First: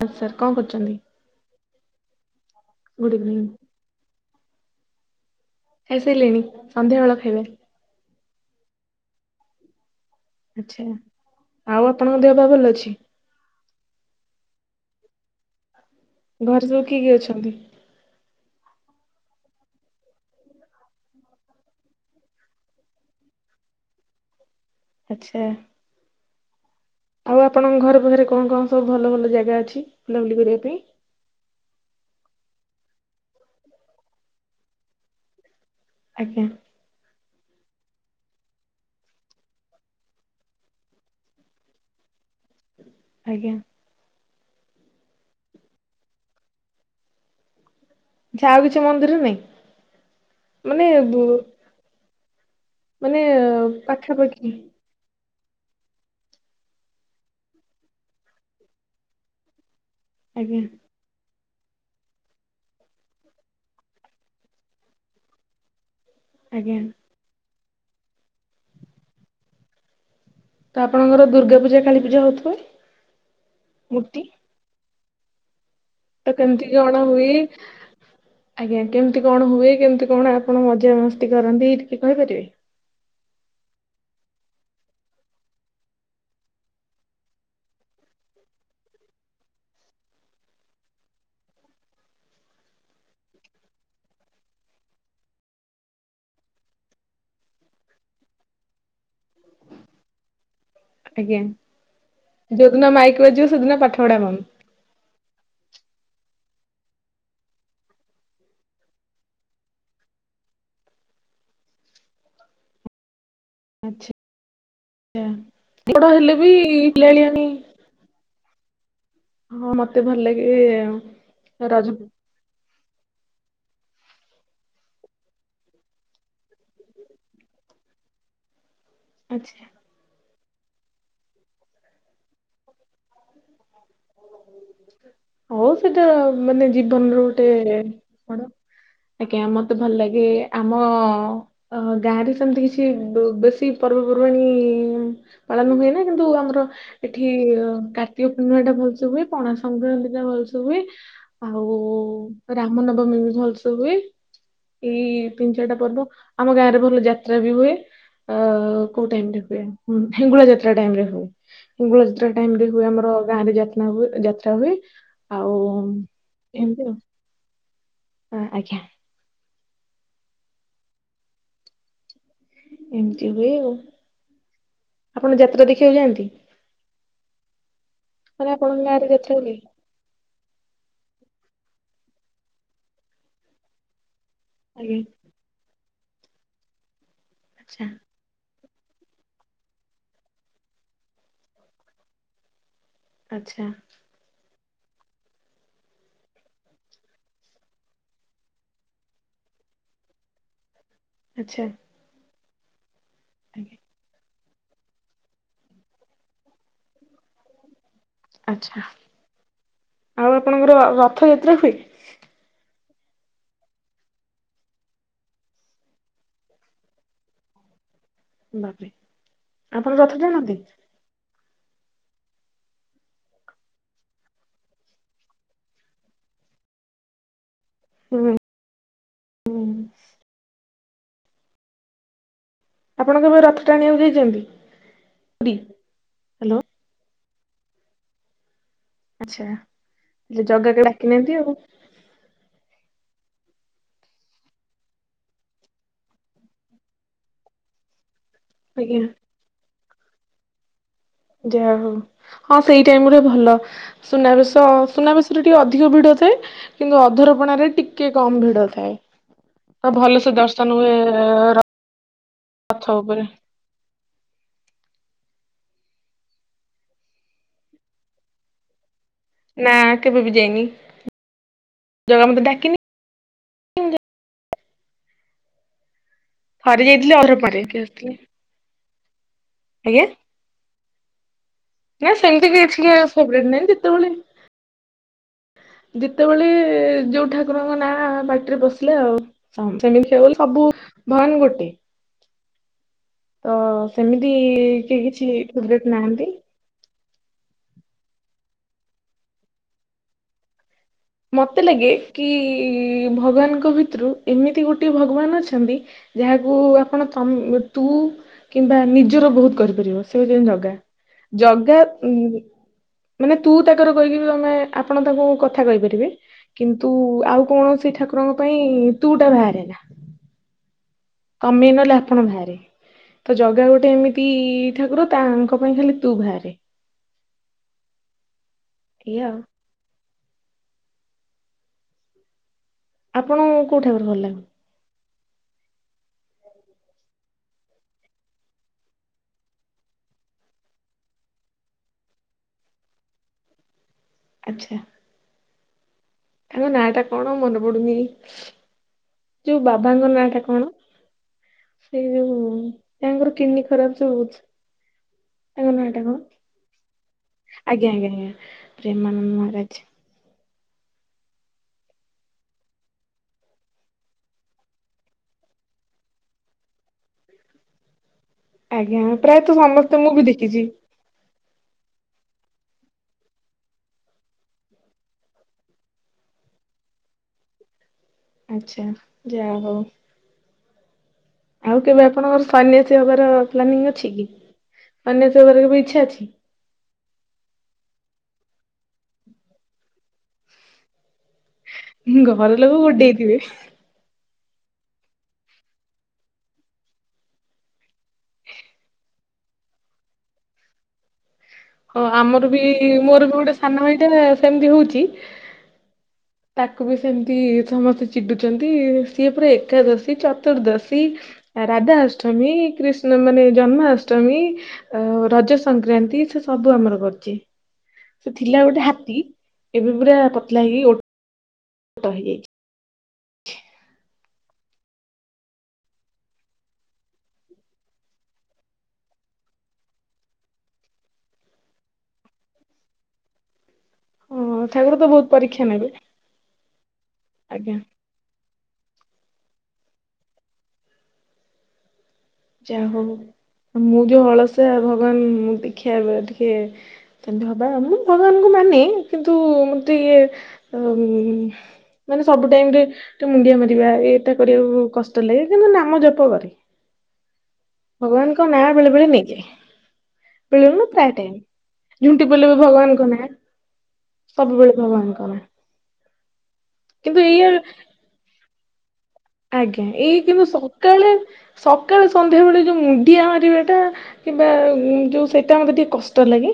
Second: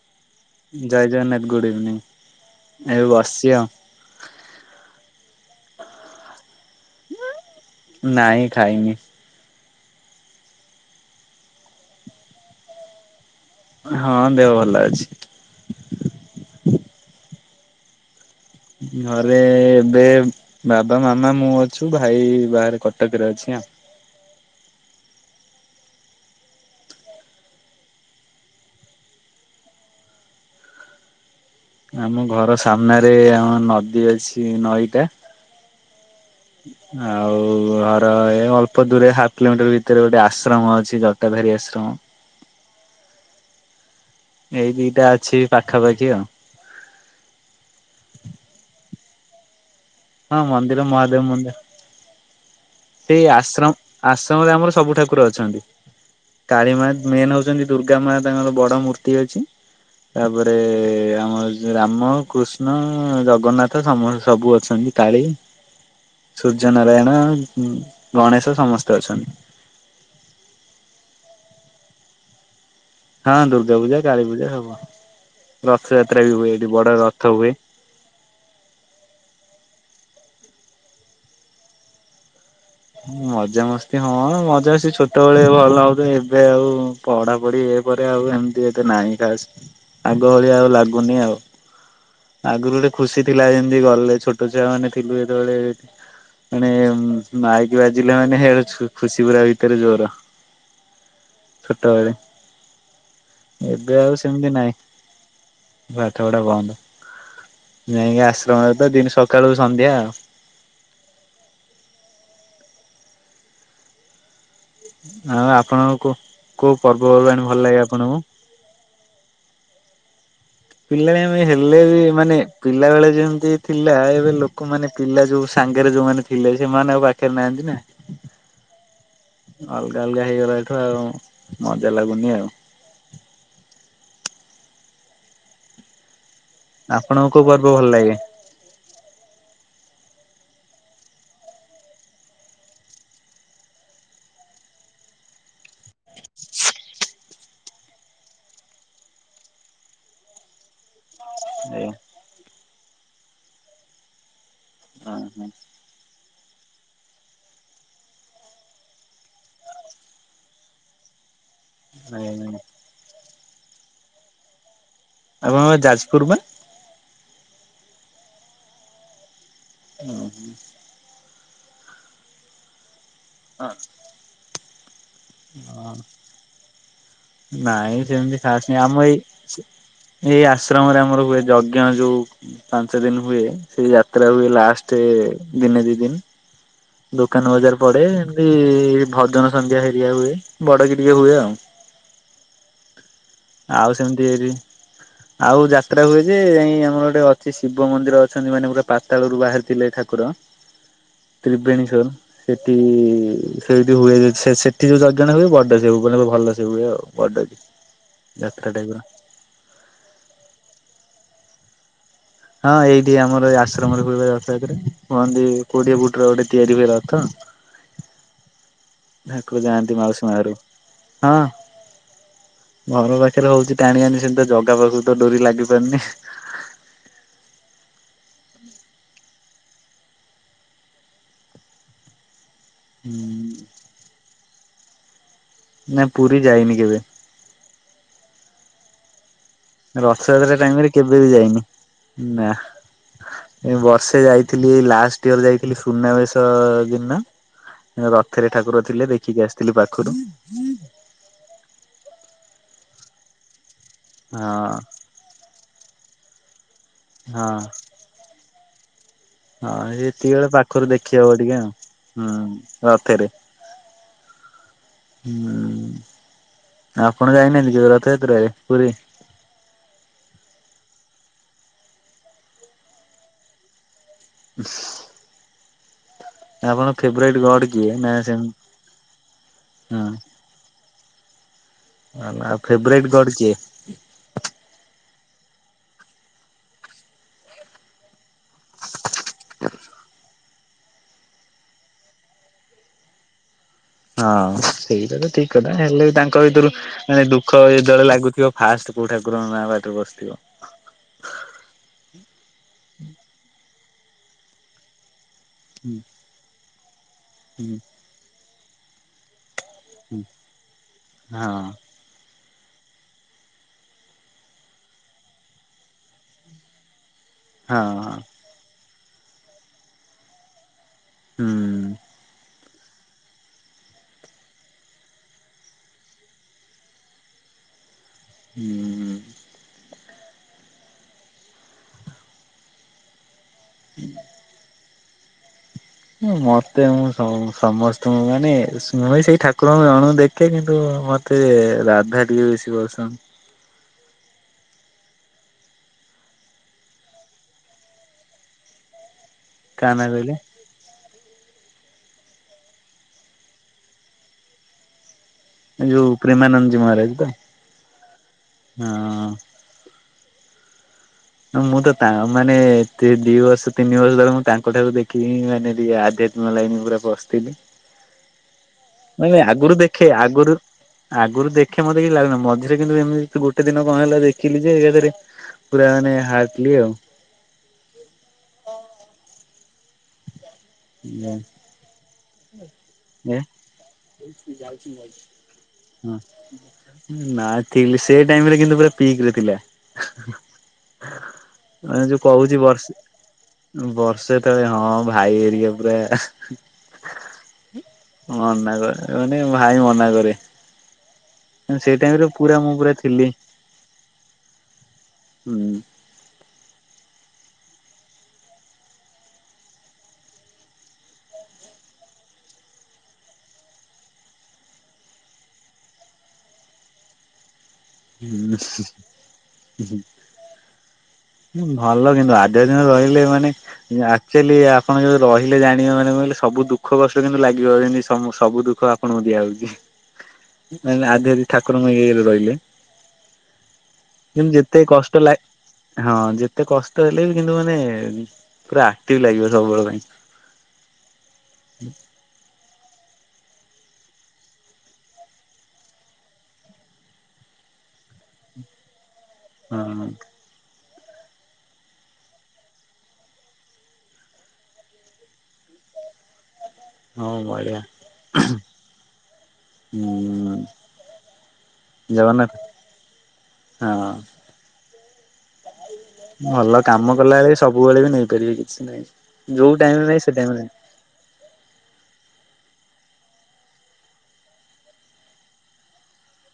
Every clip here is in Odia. ସାର୍ କଣ କରୁଛନ୍ତି? ଜୟ ଜଗନ୍ନାଥ ଗୁଡ ଇଭିନିଂ ଏ ଗୁଡ୍ ଇଭିନିଂ ଆସିଚି ଆଉ। ଖାଇସାଇଲେଣି ସନ୍ଧ୍ୟାବେଳ ଖାଇବା। ନାଇଁ ଖାଇନି। ଆଚ୍ଛା ଆଉ ଆପଣଙ୍କ ଦେହ ପା ଭଲ ଅଛି? ହଁ ଦେହ ଭଲ ଅଛି। ଘରେ ସବୁ କିଏ କିଏ ଅଛନ୍ତି। ଘରେ ଏବେ। ବାବା ମାମା ମୁଁ ଅଛୁ ଭାଇ ବାହାରେ କଟକରେ ଅଛି ଆଉ। ଆଚ୍ଛା। ଆଉ ଆପଣଙ୍କ ଘରେ ପାଖରେ କଣ କଣ ସବୁ ଭଲ ଭଲ ଜାଗା ଅଛି ବୁଲାବୁଲି କରିବା ପାଇଁ? ଆମ ଘର ସାମ୍ନାରେ ଆମ ନଦୀ ଅଛି ନଈଟା। ଆଜ୍ଞା। ଆଉ ଘର ଏ ଅଳ୍ପ ଦୂରେ ହାପ କିଲୋମିଟର ଭିତରେ ଗୋଟେ ଆଶ୍ରମ ଅଛି ଜଟା ଭୋରୀ ଆଶ୍ରମ। ଆଜ୍ଞା। ଏଇ ଦିଟା ଅଛି ପାଖାପାଖି ଆଉ। ଆଉ କିଛି ମନ୍ଦିର ନାଇଁ? ହଁ ମନ୍ଦିର ମହାଦେବ ମନ୍ଦିର ମାନେ ଏଇ ଆଶ୍ରମ ପାଖାପାଖି ଆଶ୍ରମରେ ଆମର ସବୁ ଠାକୁର ଅଛନ୍ତି, କାଳୀ ମା, ମେନ୍ ହଉଚନ୍ତି ଦୁର୍ଗା ମା, ତାଙ୍କର ବଡ ମୂର୍ତ୍ତି ଅଛି। ତାପରେ ଆଜ୍ଞା ଆମର ରାମ କୃଷ୍ଣ ଜଗନ୍ନାଥ ସମସ୍ ସବୁ ଅଛନ୍ତି କାଳି ସୂର୍ଯ୍ୟ ଆଜ୍ଞା ନାରାୟଣ ଗଣେଶ ସମସ୍ତେ ଅଛନ୍ତି। ତ ଆପଣଙ୍କର ଦୁର୍ଗାପୂଜା କାଳୀପୂଜା ହଉଥିବ? ହଁ ଦୁର୍ଗା ପୂଜା, ମୂର୍ତ୍ତି କାଳୀ ପୂଜା ହବ, ରଥଯାତ୍ରା ତ ବି ହୁଏ କେମିତି ଏଠି କଣ ବଡ ରଥ ହୁଏ। ଆଜ୍ଞା କେମିତି କଣ ହୁଏ, କେମିତି କଣ ଆପଣ ମଜାମସ୍ତି କରନ୍ତି, ଟିକେ କହିପାରିବେ? ମଜାମସ୍ତି ହଁ ମଜା ସେ ଛୋଟବେଳେ ଭଲ ଲାଗୁଥିଲା। ଏବେ ଆଉ ପଢାପଢି ଏ ପରେ ଆଉ ଏମିତି ଏତେ ନାହିଁ ଖାସ୍, ଆଗ ଭଳି ଆଉ ଲାଗୁନି ଆଉ। ଆଗରୁ ଗୋଟେ ଖୁସି ଥିଲା ଯେମିତି ଗଲେ ଛୋଟ ଛୁଆ ମାନେ ଥିଲୁ ଯେତେବେଳେ ମାନେ ମାଇକି ବାଜିଲେ ମାନେ, ହିଆରେ ଖୁସି ପୁରା ଭିତରେ ଜୋର୍। ଆଜ୍ଞା ଛୋଟବେଳେ, ଯୋଉଦିନ ମାଇକ୍ ବାଜିବ ସେଦିନ ଏବେ ପାଠପଢା ଆଉ ବନ୍ଦ। ସେମିତି ନାହିଁ। ପାଠ ପଢ଼ା ବନ୍ଦ ଯାଇକି ଆଶ୍ରମରେ ତ ଦିନ୍ ସକାଳୁ ସନ୍ଧ୍ୟା। ଆଛା, ଆଉ ଏତେ ଆପଣଙ୍କୁ ବଡ ହେଲେ ବି କୋଉ ପର୍ବପର୍ବାଣି ପିଲାଳିଆମି ଭଲ ଲାଗେ ଆପଣଙ୍କୁ? ମତେ ଭଲ ଲାଗେ ପିଲାଳିଆମି ହେଲେ ରଜ ବି ମାନେ ପିଲା ବେଳେ ଯେମିତି ଥିଲା ଏବେ ଲୋକମାନେ ପିଲା ଯୋଉ ସାଙ୍ଗରେ ଯୋଉମାନେ ଥିଲେ ସେମାନେ ଆଉ ବାକି ଖେଳୁନାହାନ୍ତି ନା। ଆଚ୍ଛା ଅଲଗା ଅଲଗା ହେଇଗଲାଠୁ ଆଉ ମଜା ଲାଗୁନି ଆଉ। ହଉ ସେଟା ମାନେ ଜୀବନର ଆପଣଙ୍କୁ କୋଉ ଗୋଟେ ପର୍ବ ଭଲ ଲାଗେ? କଣ? ଆଜ୍ଞା ମତେ ଭଲ ଲାଗେ ଆମ ଅହ ଗାଁ ରେ ସେମିତି କିଛି ବେ ବେଶୀ ପର୍ବପର୍ବାଣୀ ଇ ପାଳନ ହୁଏ ନା କିନ୍ତୁ ଆମର ଏଠି କାର୍ତ୍ତିକ ପୂର୍ଣ୍ଣିମା ଟା ଭଲ ହୁଏ, ପଣା ସଂକ୍ରାନ୍ତି ଟା ଭଲ୍ ସେ ହୁଏ, ଆଉ ଉ ରାମ ନବମୀ ବି ଭଲସେ ହୁଏ ଏଇ ତିନି ଚାରିଟା ପର୍ବ ଆମ ଗାଁ ରେ ଭଲ ଯାତ୍ରା ବି ହୁଏ। ଅ କୋଉ ଟାଇମରେ ହୁଏ? ହେଙ୍ଗୁଳା ଯାତ୍ରା ଟାଇମରେ ହୁଏ। ହେଙ୍ଗୁଳା ଯାତ୍ରା ଟାଇମ୍ ରେ ହୁଏ ଆମର ଗାଁ ରେ ଯାତ୍ରା ହୁ ଯାତ୍ରା ହୁଏ। ଆଉ ଆପଣଙ୍କର ଯାଜପୁର ବା। ଏମିତି ଆଉ। ହଁ ଆଜ୍ଞା। [inaudible] ଏମିତି ହୁଏ ଆଉ। ଆପଣ ଯାତ୍ରା ଦେଖିବାକୁ ଯାଆନ୍ତି? ନାଇଁ ସେମିତି ମାନେ ଖାସ୍ ନାଇ। ଆପଣଙ୍କ ଆମ ଗାଁରେ ଯାତ୍ରା ହୁଏ ଏଇ ଏଇ ଆଶ୍ରମରେ ଆମର ହୁଏ ଯଜ୍ଞ ଯୋଉ ପାଞ୍ଚ ଦିନ ହୁଏ ସେଇ ଯାତ୍ରା ହୁଏ। ଆଜ୍ଞା ଲାଷ୍ଟରେ ଦିନେ ଦି ଦିନ। ଦୋକାନ ବଜାର ଆଚ୍ଛା ପଡ଼େ ଏମିତି ଭଜନ ସଂନ୍ଧ୍ୟା ହେରିଆ ହୁଏ ବଡ଼ କି ଟିକେ ହୁଏ ଆଉ। ଆଚ୍ଛା ଆଉ ସେମିତି ହେରି ଆଉ ଯାତ୍ରା ହୁଏ ଯେ ଯାଇ ଆମର ଗୋଟେ ଅଛି ଶିବ ମନ୍ଦିର ଅଛନ୍ତି ମାନେ ପୁରା ପା ତାଳରୁ ବାହାରିଥିଲେ ଠାକୁର। ଆଚ୍ଛା ତ୍ରିବେଣୀେଶ୍ଵର ସେଠି ଆଜ୍ଞା। ସେଇଠି ହୁଏ ଯେ ସେ ସେଠି ଯୋଉ ଯଜ୍ଞଟା ହୁଏ ବଡ଼ସେ ହୁଏ ଭୁବନରେ ଭଲସେ ହୁଏ ଆଉ ବଡ଼କି। ଆଚ୍ଛା ଆଉ ଆପଣଙ୍କର ରଥଯାତ୍ରା ହୁଏ? ହଁ ଏଇଠି ଆମର ଏଇ ଆଶ୍ରମରେ ହୁଏପା ରଥଯାତ୍ରା କୁହନ୍ତି କୋଉଠିଏ ଫୁଟର ଗୋଟେ ତିଆରି ହୁଏ ରଥ। ବାପ୍ରେ ଠାକୁର ଯାଆନ୍ତି ମାଉସୀ ମାଘରକୁ ହଁ। ଘର ପାଖରେ ହଉଚି ଟାଣି ଆଣି ସେମିତି ଜାଗା ପାଖକୁତ ଡୋରି ଲାଗିପାରୁନି। ହୁଁ ହୁଁ। ଆପଣ କେବେ ରଥ ହୁଁ ଟାଣିବାକୁ ଯାଇଚନ୍ତି ପୁରୀ? ନା ପୁରୀ ହ୍ୟାଲୋ ଯାଇନି କେବେ। ଆଚ୍ଛା। ହେଲେ ରଥଯାତ୍ରା ଜଗା କେବେ ଟାଇମରେ କେବେବି ଡାକିନାହାନ୍ତି ଆଉ ଯାଇନି ନାଁ। ମୁଁ ବର୍ଷେ ଯାଇଥିଲି ଲାଷ୍ଟ ଇୟର ଯାଇଥିଲି ସୁନାବେଶ ଦିନ ରଥରେ ଠାକୁର ଆଜ୍ଞା ଥିଲେ ଦେଖିକି ଆସିଥିଲି ପାଖରୁ ଯାହାଉ ହଁ ସେଇ ଟାଇମରେ ଭଲ ସୁନାବେଷ ହଁ ସୁନା ବେଶ ଟିକେ ଅଧିକ ଭିଡ଼ ଥାଏ କିନ୍ତୁ ହଁ। ଅଧରପଣାରେ ଟିକେ କମ୍ ଭିଡ଼ ଥାଏ। ହଁ ତ ଭଲସେ ହେତିକିବେଳେ ଦର୍ଶନ ପାଖରୁ ହୁଏ ଦେଖି ହବ ଟିକେ ଆଉ ହୁଁ ରଥ ଉପରେ ରଥରେ। [inaudible] ହୁଁ ଆପଣ ଯାଇନାହାନ୍ତିକି ରଥଯାତ୍ରରେ ପୁରୀ? ନା କେବେବି ଯାଇନି ଜାଗା ମତେ ଡାକିନି [inaudible] ଥରେ ଆପଣଙ୍କ ଯାଇଥିଲି ଫେବୁରାଇଟ୍ ଅଧରପଣାରେ ଗଡ଼ ଦେଖିକି କିଏ ଆସିଥିଲି ନାଁ ସେମି ଆଜ୍ଞା ହଁ। ନା ସେମିତି ଆଉ କିଛିବି ଫେବରାଇଟ ଗଡ ଫ୍ରେବୁରାଇଟ୍ କିଏ? ନାଇଁ ଯେତେବେଳେ ଯେତେବେଳେ ଯୋଉ ଠାକୁରଙ୍କ ନାଁ ପାଟିରେ ପସିଲା ଆଉ। [unintelligible] ସବୁ ଭଗବାନ୍ ଗୋଟେ। ତ ସେମିତି ହଁ କେହି ସେଇଟାତ କିଛି ଠିକ୍ କଥା ଫେବରେଟ ହେଲେବି ନାହାନ୍ତି ତାଙ୍କ ଭିତରୁ ମାନେ ଦୁଃଖ ଯେତେବେଳେ ଲାଗୁଥିବ ଫାଷ୍ଟ୍ କୋଉ ଠାକୁରଙ୍କନାଁ ପାଟିରେ ପସିଥିବ? ମତେ ଲାଗେକି ଭଗବାନଙ୍କ ଭିତରୁ ଏମିତି ଗୋଟେ ଭଗବାନ୍ ଅଛନ୍ତି ହୁଁ ଯାହାକୁ ଆପଣ ତମେ ହୁଁ ତୁ କିମ୍ବା ନିଜର ବହୁତ୍ କରି ହୁଁ। ରିୟଲସେଲ୍ ଜଗା ହଁ ଜଗା ଉ ମାନେ ତୁ ତାଙ୍କର କହିକିବି ଆମେ ଆପଣ ତାଙ୍କୁ କଥା କହି କିନ୍ତୁ ଆଉ ହଁ କୌଣସି ହଁ ଠାକୁରଙ୍କ ପାଇଁ ତୁଟା ବାହାରେନା। କମି ହୁଁ। ଗଲା ଆପଣ ବାହାରେ ତ ଜଗା ଗୋଟେ ଏମିତି ଠାକୁର ତାଙ୍କ ପାଇଁ ଖାଲି ତୁ ବାହାରେ ହୁଁ। ଇୟା ଆଉ ଆପଣଙ୍କୁ କୋଉ ଠାକୁର ଭଲ ଲାଗେ? ମତେ ମୁଁ ସମସ୍ତଙ୍କୁ ମାନେ ମୁଁବି ସେଇ ଠାକୁରଙ୍କୁ ଜଣଙ୍କୁ ଦେଖେ କିନ୍ତୁ ମ ମତେ ରାଧା ଟିକେ ବେଶି ବସନ୍ଦ। ଆଚ୍ଛା। ତାଙ୍କ ନାଁଟା କଣ ମନେପଡ଼ୁନି ଯୋଉ କାହା ନାଁ ବାବାଙ୍କ କହିଲେ ନାଁଟା କଣ? ସେଇ ଯଉ ତାଙ୍କର କିଡ଼ନୀ ଖରାପ୍ ଯଉ ହେଇଚି? ତାଙ୍କ ନଟା ଯୋଉ କଣ ପ୍ରେମାନନ୍ଦଜୀ ମହାରାଜ ତ ଆଜ୍ଞା ଆଜ୍ଞା ଆଜ୍ଞା ପ୍ରେମାନନ୍ଦ ମହାରାଜ୍। ହଁ ମୁଁତ ତା ମାନେ ଦି ବର୍ଷ ତିନି ବର୍ଷ ତଳେ ମୁଁ ତାଙ୍କ ଠାରୁକୁ ଦେଖିକି ମାନେ ଟିକେ ଆଦେ ନୂଆ ଲାଇନ୍ ପୁରା ପସିଥିଲି ଆଜ୍ଞା ନାଇଁ ନାଇଁ ପ୍ରାୟତଃ ଆଗରୁ ସମସ୍ତେ ଦେଖେ। ମୁଁ ବି ଆଗରୁ ଦେଖିଛି। ଆଗରୁ ଦେଖେ ମତେ କି ଲାଗେନା। ମଝିରେ କିନ୍ତୁ ଏମିତି ଗୋଟେ ଦିନ କ ହେଲା ଦେଖିଲି ଯେ ଏକେରେ ପୁରା ମାନେ ହାଟେଲି ଆଉ। ଆଚ୍ଛା ଯାହା ହଉ। [unintelligible] ଆଉ କେବେ ଆପଣଙ୍କର ସନ୍ୟାସୀ ହବାର ପ୍ଲାନିଂ ଅଛି କି? ସନ୍ୟାସୀ ହବାର କେବେ ଇଚ୍ଛା ହଁ ଅଛି। ନା ଥିଲି ସେ ଟାଇମି ରେ କିନ୍ତୁ ପୁରା ପିକି ରେ ଥିଲା। ମାନେ ଯୋଉ ଘର କହୁଛି ଲୋକ ଗୋଡେଇଥିବେ ବର୍ଷେ। ବର୍ଷେ ତଳେ ହଁ ଭାଇ ଘେରିକା ପୁରା। ମନା କରେ ମାନେ ଭାଇ ମନା କରେ। ସେ ହଁ ଟାଇମରେ ଆମର ପୁରା ବି ମୁଁ ପୁରା ମୋର ଥିଲି ବି ଗୋଟେ ସାନ ଭାଇଟା ସେମିତି ହଉଛି। ହୁଁ। ତାକୁ ବି ସେମିତି ସମସ୍ତେ ଚିଡୁଚନ୍ତି। ସିଏ ପୁରା ଏକାଦଶୀ ଚତୁର୍ଦ୍ଦଶୀ। ରାଧାଷ୍ଟମୀ କ୍ରିଷ୍ଣା ମାନେ ଜନ୍ମାଷ୍ଟମୀ। ଅ ରଜ ସଂକ୍ରାନ୍ତି ସେ ସବୁ ଆମର କରିଚି। ସେ ଥିଲା ହୁଁ। ଗୋଟେ ହାତୀ ଏବେ ପୁରା ପତଲା ହେଇକି ଗଟେ ଭଲ କିନ୍ତୁ ଆଜେଜେ ଦିନେ ରହିଲେ ମାନେ। ଆଚର୍ଲି ଆପଣ ଯୋଉ ରହିଲେ ଜାଣେ ମାନେ କନ କହିଲେ ସବୁ ଦୁଃଖ କଷ୍ଟ କିନ୍ତୁ ଲାଗିବ ଏମିତି ସବୁ ଦୁଃଖ ଆ କଣ ଦିଆ ହଉଛି। ମୁଁ କହିଲି ଆଗରେ ଠାକୁର ଙ୍କ ଏଇଏ ରେ ରହିଲେ। ଯେମିତି ହଁ ଯେତେ ଠାକୁର ତ କଷ୍ଟ ବହୁତ ଲାଗେ ପରୀକ୍ଷା ନେବେ ହଁ ଯେତେ କଷ୍ଟ ହେଲେ ବି କିନ୍ତୁ ମାନେ। ଆଜ୍ଞା। ପୁରା ଆକ୍ଟିଭି ଲାଗିବ ସବୁବେଳ ପାଇଁ। ଯାହା ହଉ। ମୁଁ ଯୋଉ ଅଳସୁଆ ଭଗବାନ ମୁଁ ଦେଖିବା ବେଳେ ଟିକେ। ସେମିତି ହବା ମୁଁ ଭଗବାନଙ୍କୁ ମାନେ କିନ୍ତୁ ମତେ ହଁ ଇଏ ହୁ ହୁ ମାନେ ସବୁ ଟାଇମି ରେ ଟେ ମୁଣ୍ଡିଆ ମାରିବା ଏଇଟା କରିବାକୁ କଷ୍ଟ ଲାଗେ। କିନ୍ତୁ ନାମ ଜପ କରେ। ହଁ ବଢିଆ। ଭଗବାନଙ୍କ ନାଁ ବେଳେ ବେଳେ ନେଇ ଯାଏ। ଉଁ ଉଁ। ପିଳିନୁ ପ୍ରାୟ ଟାଇମି। ଝୁଣ୍ଟି ପଇଲେ ବି ଭଗବାନଙ୍କ ନାଁ। ହଁ। ସବୁବେଳେ ଭଗବାନଙ୍କର ନାଁ। ଭଲ କାମ କିନ୍ତୁ ଏଇଆ କଲାବେଳେ ବି ସବୁବେଳେ ବି ନେଇପାରିବେ କିଛି ନାହିଁ। ଯୋଉ ଟାଇମି ନାହିଁ ସେ ଟାଇମି ନାହିଁ। କାଳେ ସକାଳେ ସନ୍ଧ୍ୟାବେଳେ ଯୋଉ ମୁଣ୍ଡିଆ ମାରିବାଟା। କିମ୍ବା ଯୋଉ ସେଇଟା ମତେ ଟିକେ କଷ୍ଟ ଲାଗେ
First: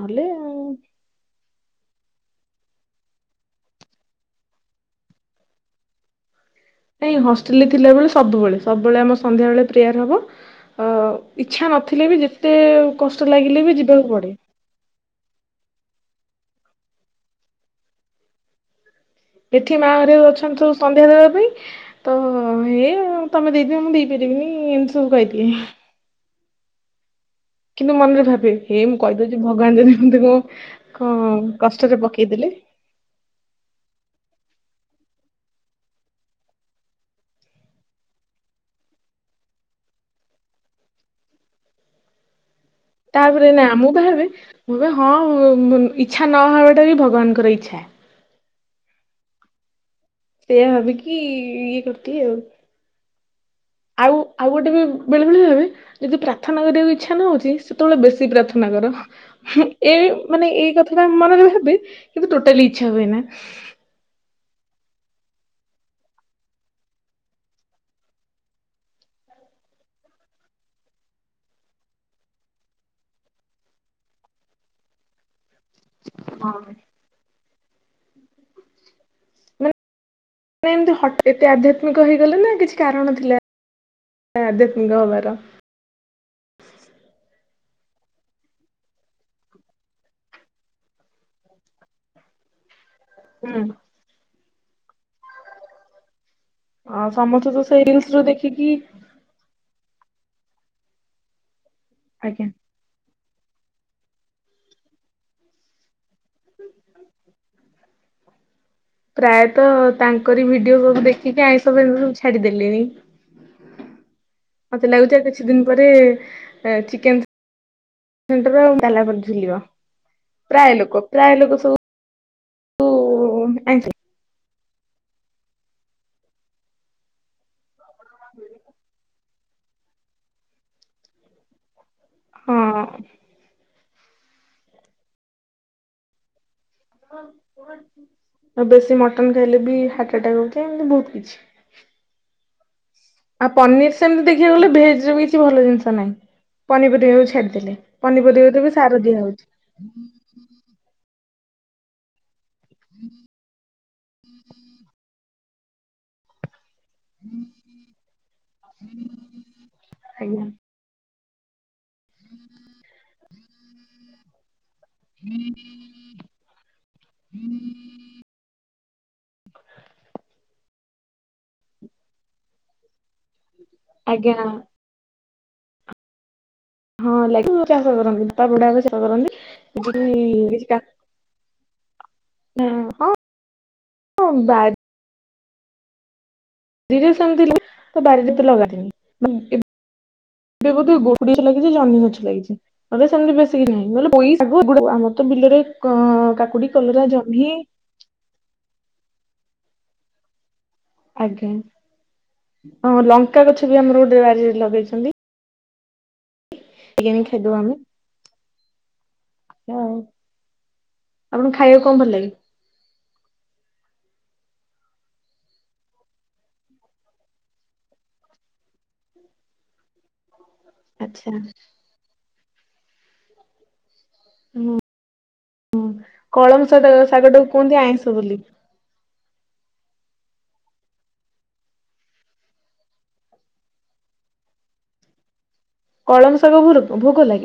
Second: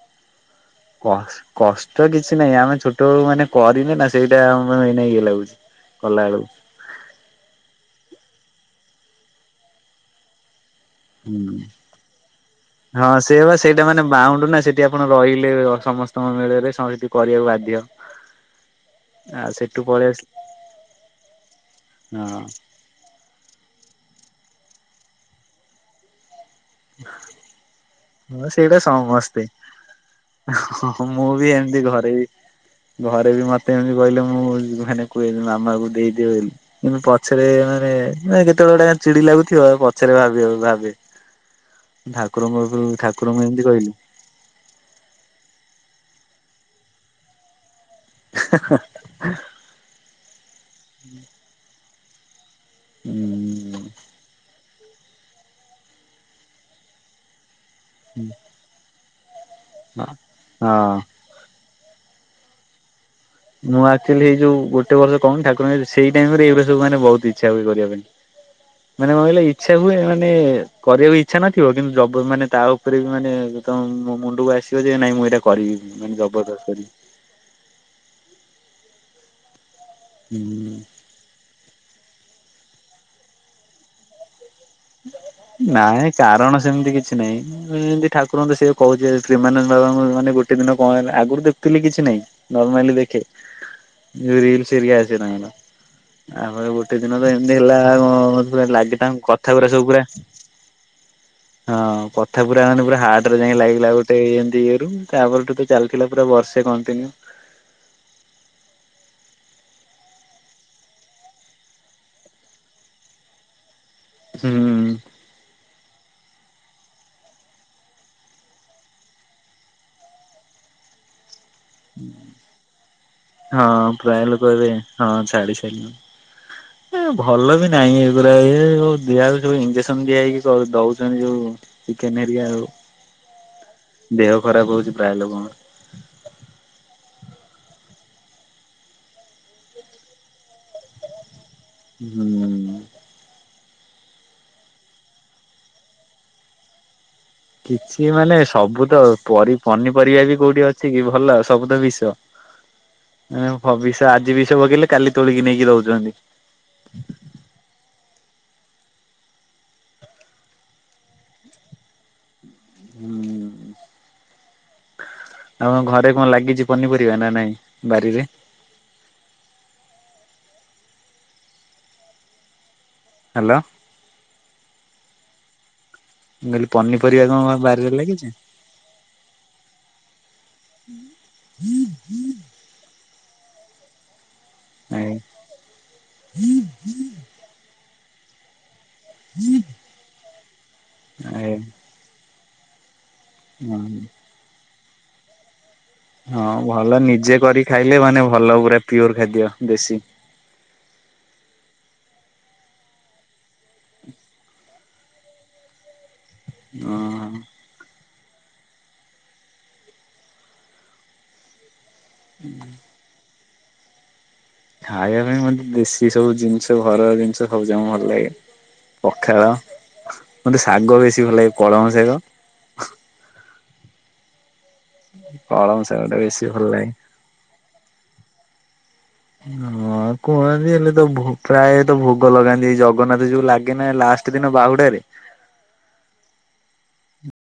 ନହେଲେ ଆଉ। କ କଷ୍ଟ କିଛି ନାହିଁ ଆମେ ଛୋଟ ବେଳୁ ମାନେ କରିନେ ନା ସେଇଟା ଆମକୁ ଏଇନା ଇଏ ଲାଗୁଛି। କଲାବେଳକୁ। ନାଇଁ ହଷ୍ଟେଲେ ରେ ଥିଲାବେଳେ ସବୁବେଳେ। ସବୁବେଳେ ଆମର ସନ୍ଧ୍ୟାବେଳେ ପ୍ରେୟାର ହବ। ଅ ଓ ହୁଁ। ଇଚ୍ଛା ନଥିଲେ ବି ଯେତେ କଷ୍ଟ ଲାଗିଲେ ବି ଯିବାକୁ ପଡ଼େ। ଯଦି ଆପଣ ରହିଲେ ସମସ୍ତଙ୍କ ମିଳରେ ସଂଙ୍ଗିତି କରିବାକୁ ବାଧ୍ୟ। ଆଉ ଏଠି ସେଠୁ ମା ପଳେଇ ଘରିକା ଆସି ବି ଅଛନ୍ତିୁ ସବୁ ସନ୍ଧ୍ୟା ଦେବା ପାଇଁ। ତ ହଁ ହେ। ତମେ ଦେଇଦିଅ ମୁଁ ଦେଇପାରିବିନି ଏମିତି ସବୁ କଇଦିଏ। କିନ୍ତୁ ମନରେ [unintelligible] ହଁ ଭାବେ ହେ ସେଇଟା ମୁଁ କହିଦଉଛି ସମସ୍ତେ। ଭଗବାନ ଯଦି ମତେ କଣ ହଁ ହଁ କଣ ମୁଁ ବି ଏମିତି କଷ୍ଟରେ ଘରେ। ପକେଇଦେଲେ ଘରେ ବି ମତେ ଏମିତି କହିଲେ ମୁଁ ମାନେ କୁହେ ମାମାଙ୍କୁ ଦେଇଦିଅ ଏମିତି। ଏ ପଛରେ ମାନେ କେତେବେଳେ ଗୋଟେ କଥା ଚିଡି ଲାଗୁଥିବଉ ପଛରେ ଭାବିବାକୁ ଭାବେ। ଠାକୁରଙ୍କ ପାଖକୁ। ତାପରେ ନା ମୁଁ ବା ଭାବେ। ମୁଁ ବେ ହଁ ଇଛା ନ ହବାଟା ବି ଭଗବାନଙ୍କର ଇଚ୍ଛା। [inaudible] ସେଇୟା ଭବିକି ଇଏ କରିଚି ଆଉ। ହୁଁ। ଆଉ ଆଉ ଗୋଟେ ବି ବେଳେବେଳେ ଭାବେ ଯଦି ପ୍ରାର୍ଥନା କରିବାକୁ ଇଛା ନ ହଉଛି ସେତେବେଳେ ବେଶୀ ପ୍ରାର୍ଥ ମାନଙ୍କର ଏ ମାନେ ଏଇ ହଁ। କଥା ଟା ମନରେ ଭାବେ କିନ୍ତୁ ଟୋଟାଲି ଇଛା ହୁଏନା। ମୁଁ ଆକ୍ଚୁଆଲି ହେଇ ଯୋଉ ଗୋଟେ ବର୍ଷ କହୁନି ଠାକୁରଙ୍କ ସେଇ ଟାଇମ ରେ ଏଇରା ସବୁ ମାନେ ବହୁତ ଇଛା ହୁଏ କରିବା ପାଇଁ। ମାନେ କଣ କହିଲେ ଇଛା ହୁଏ ମାନେ କରିବାକୁ ଇଛା ନଥିବ କିନ୍ତୁ ଜବ ମାନେ ତା ଉପରେ ବି ମାନେ ତ ମୋ ମୁଣ୍ଡକୁ ଆସିବ ଯେ ନାଇଁ ମୁଁ ଏଇଟା କରିବି ମାନେ ହଁ। ଜବରଦସ୍ତ କରିବି। ହୁଁ ନା ଏମିତି ହଟ ଏତେ ଆଧ୍ୟାତ୍ମିକ ହେଇଗଲେ ନା କିଛି କାରଣ ଥିଲା ଆଧ୍ୟାତ୍ମିକ ହବାର। ନାଇଁ କାରଣ ସେମିତି କିଛି ନାଇଁ। ଏମିତି ଠାକୁର ଙ୍କୁ ତ ସିଏ କହୁଛି ପ୍ରେମାନନ୍ଦ ବାବାଙ୍କୁ ମାନେ ଗୋଟେ ଦିନ କଣ ହେଲା ଆଗରୁ ଦେଖୁଥିଲି କିଛି ନାଇଁ ନର୍ମାଲି ଦେଖେ ହୁଁ। ଯୋଉ ରିଲସ ହେରିକା ଆସେ ତାଙ୍କର। ତାପରେ ଗୋଟେ ଅ ଦିନ ତ ସମସ୍ତେ ଏମିତି ହେଲା ସେଇ ରିଲସ ରୁ କଣ ଦେଖିକି ଲାଗେ ତାଙ୍କ କଥା କଥା ଗୁରା ସବୁ ପୁରା ହଁ କଥା ଆଜ୍ଞା। ପୁରା ମାନେ ପୁରା ହା ର୍ଟ ରେ ଯାଇ ଲାଗିଲା ଗୋଟେ ଏମତି ଇଏ ରୁ ତାପରେ ତ ଚାଲିଥିଲା ପୁରା ବର୍ଷେ କଣ୍ଟିନ୍ୟୁ। ପ୍ରାୟତଃ ତାଙ୍କରି ଭିଡିଓ ସବୁ ଦେଖିକି ଆଇଁଷ ଫାଇଁଷ ସବୁ ଛାଡିଦେଲିଣି। ମତେ ହୁଁ ଲାଗୁଛି ଆଉ କିଛି ଦିନ ପରେ ଚିକେନ ତାଲା ଝୁଲିବ ପ୍ରାୟ ଲୋକ ପ୍ରାୟ ଲୋକ ସବୁ ବୁ ହଁ ଆଇଁସ ପ୍ରାୟ ଲୋକ ଏବେ ହଁ ଛାଡି ସାରିଲେଣି। ଏ ଭଲ ବି ନାହିଁ ଏଗୁୁରା ଏ ଦିଆ ହଉଛି ସବୁ ଇଞ୍ଜେକ୍ସନ ଦିଆ ହେଇକି ଦଉଛନ୍ତି ଯୋଉ ଚିକେନ ହେରିଆ ହଁ ଆଉ ଦେହ ଖରାପ ହଉଛି ପ୍ରାୟ ଲୋକଙ୍କର। ଆଉ ବେଶୀ ମଟନ ଖାଇଲେ ବି ହାର୍ଟ ଆଟାକ ହଉଚି ଏମତି ବହୁତ କିଛି। ହୁଁ। ଆଉ ପନିର ସେମିତି ଦେଖିବାକୁ ଗଲେ ଭେଜ ବି କିଛି ଭଲ ଜିନିଷ ନାହିଁ ପନି ପରିବା ହଉଛି କିଛି ମାନେ ସବୁ ତ ପରି ପନିପରିବା ବି କୋଉଠି ଅଛି ଅଛି କି ଭଲ ସବୁ ତ ବିଷ ଭବିଷ୍ୟ ଆଜି ବିଷ ପକେଇିଲେ କାଲି ତୋଳିକି ନେଇକି ଦଉଚନ୍ତି। ଆଜ୍ଞା। ହଁ। ହୁଁ। ଆଉ ଘରେ କଣ ଲାଗିଛି ପନିପରିବା ନା ନାଇଁ ବାରିରେ? ହ୍ୟାଲୋ। ଆଜ୍ଞା। ମୁଁ କହିଲି ପନି ହଁ ଲାଗି ଚାଷ କରନ୍ତି ତା ବୁଢା [unintelligible] ଚାଷ କରନ୍ତିି [unintelligible] ହଁ ହଁ ହଁ ବାର [inaudible] ନାଇଁ। ଦିରେ ଶୁଣିଥିଲ ତ ବାରିରେ ତ ଲଗାଦନି ଏବେ ବୋଧେ ଗୋଡି ଗଛ ଲାଗିଛି ଜହ୍ନି ଗଛ ଲାଗିଛି ବୋଧେ ସେମିତି ବେଶୀ କି ନାହିଁ ଆଜ୍ଞା ନହେଲେ ପୋଇ ଆଗରୁ ଆମ ତ ବିଲରେ କାକୁଡି କଲରା ଜହ୍ନି ହେଲେ ମାନେ ଭଲ ପୁରା ପିଓର ଖାଦ୍ୟ ଦେଶୀ ଆଜ୍ଞା ହଁ ଲଙ୍କା ଗଛ ବି ଆମର ଗୋଟେ ବାରିରେ ଲଗେଇଚନ୍ତି। ଏଗି ଆଣି ହଁ ଖାଇଦଉ ଆମେ। ଉ ଆପଣଙ୍କୁ ଖାଇବାକୁ କଣ ଭଲ ଲାଗେ? ଖାଇବା ପାଇଁ ମତେ ଦେଶୀ ସବୁ ଜିନିଷ ଘରର ଜିନିଷ ସବୁ ଜ ଭଲ ଲାଗେ। ପଖାଳ ମତେ ଶାଗ ବେଶୀ ଆଚ୍ଛା ଭଲ ଲାଗେ କଳମ ଶାଗ ହୁଁ। କଳମ ଶାଗ ଟା ବେଶୀ କଳମ ଭଲ ଲାଗେ। ଶାଗ ଟା କୁ କୁହନ୍ତି ଆଇଁଷ ବୋଲି ହଁ। ହଁ କୁହନ୍ତି ହେଲେ ତ ପ୍ରାୟତ ଭୋଗ ଲଗାନ୍ତି ଏ ଜଗନ୍ନାଥ ଯୋଉ ଲାଗେ ନା ଲାଷ୍ଟ ଦିନ ବାହୁଡରେ କଳମ ଶାଗ ଭୋଗ ଲାଗେ?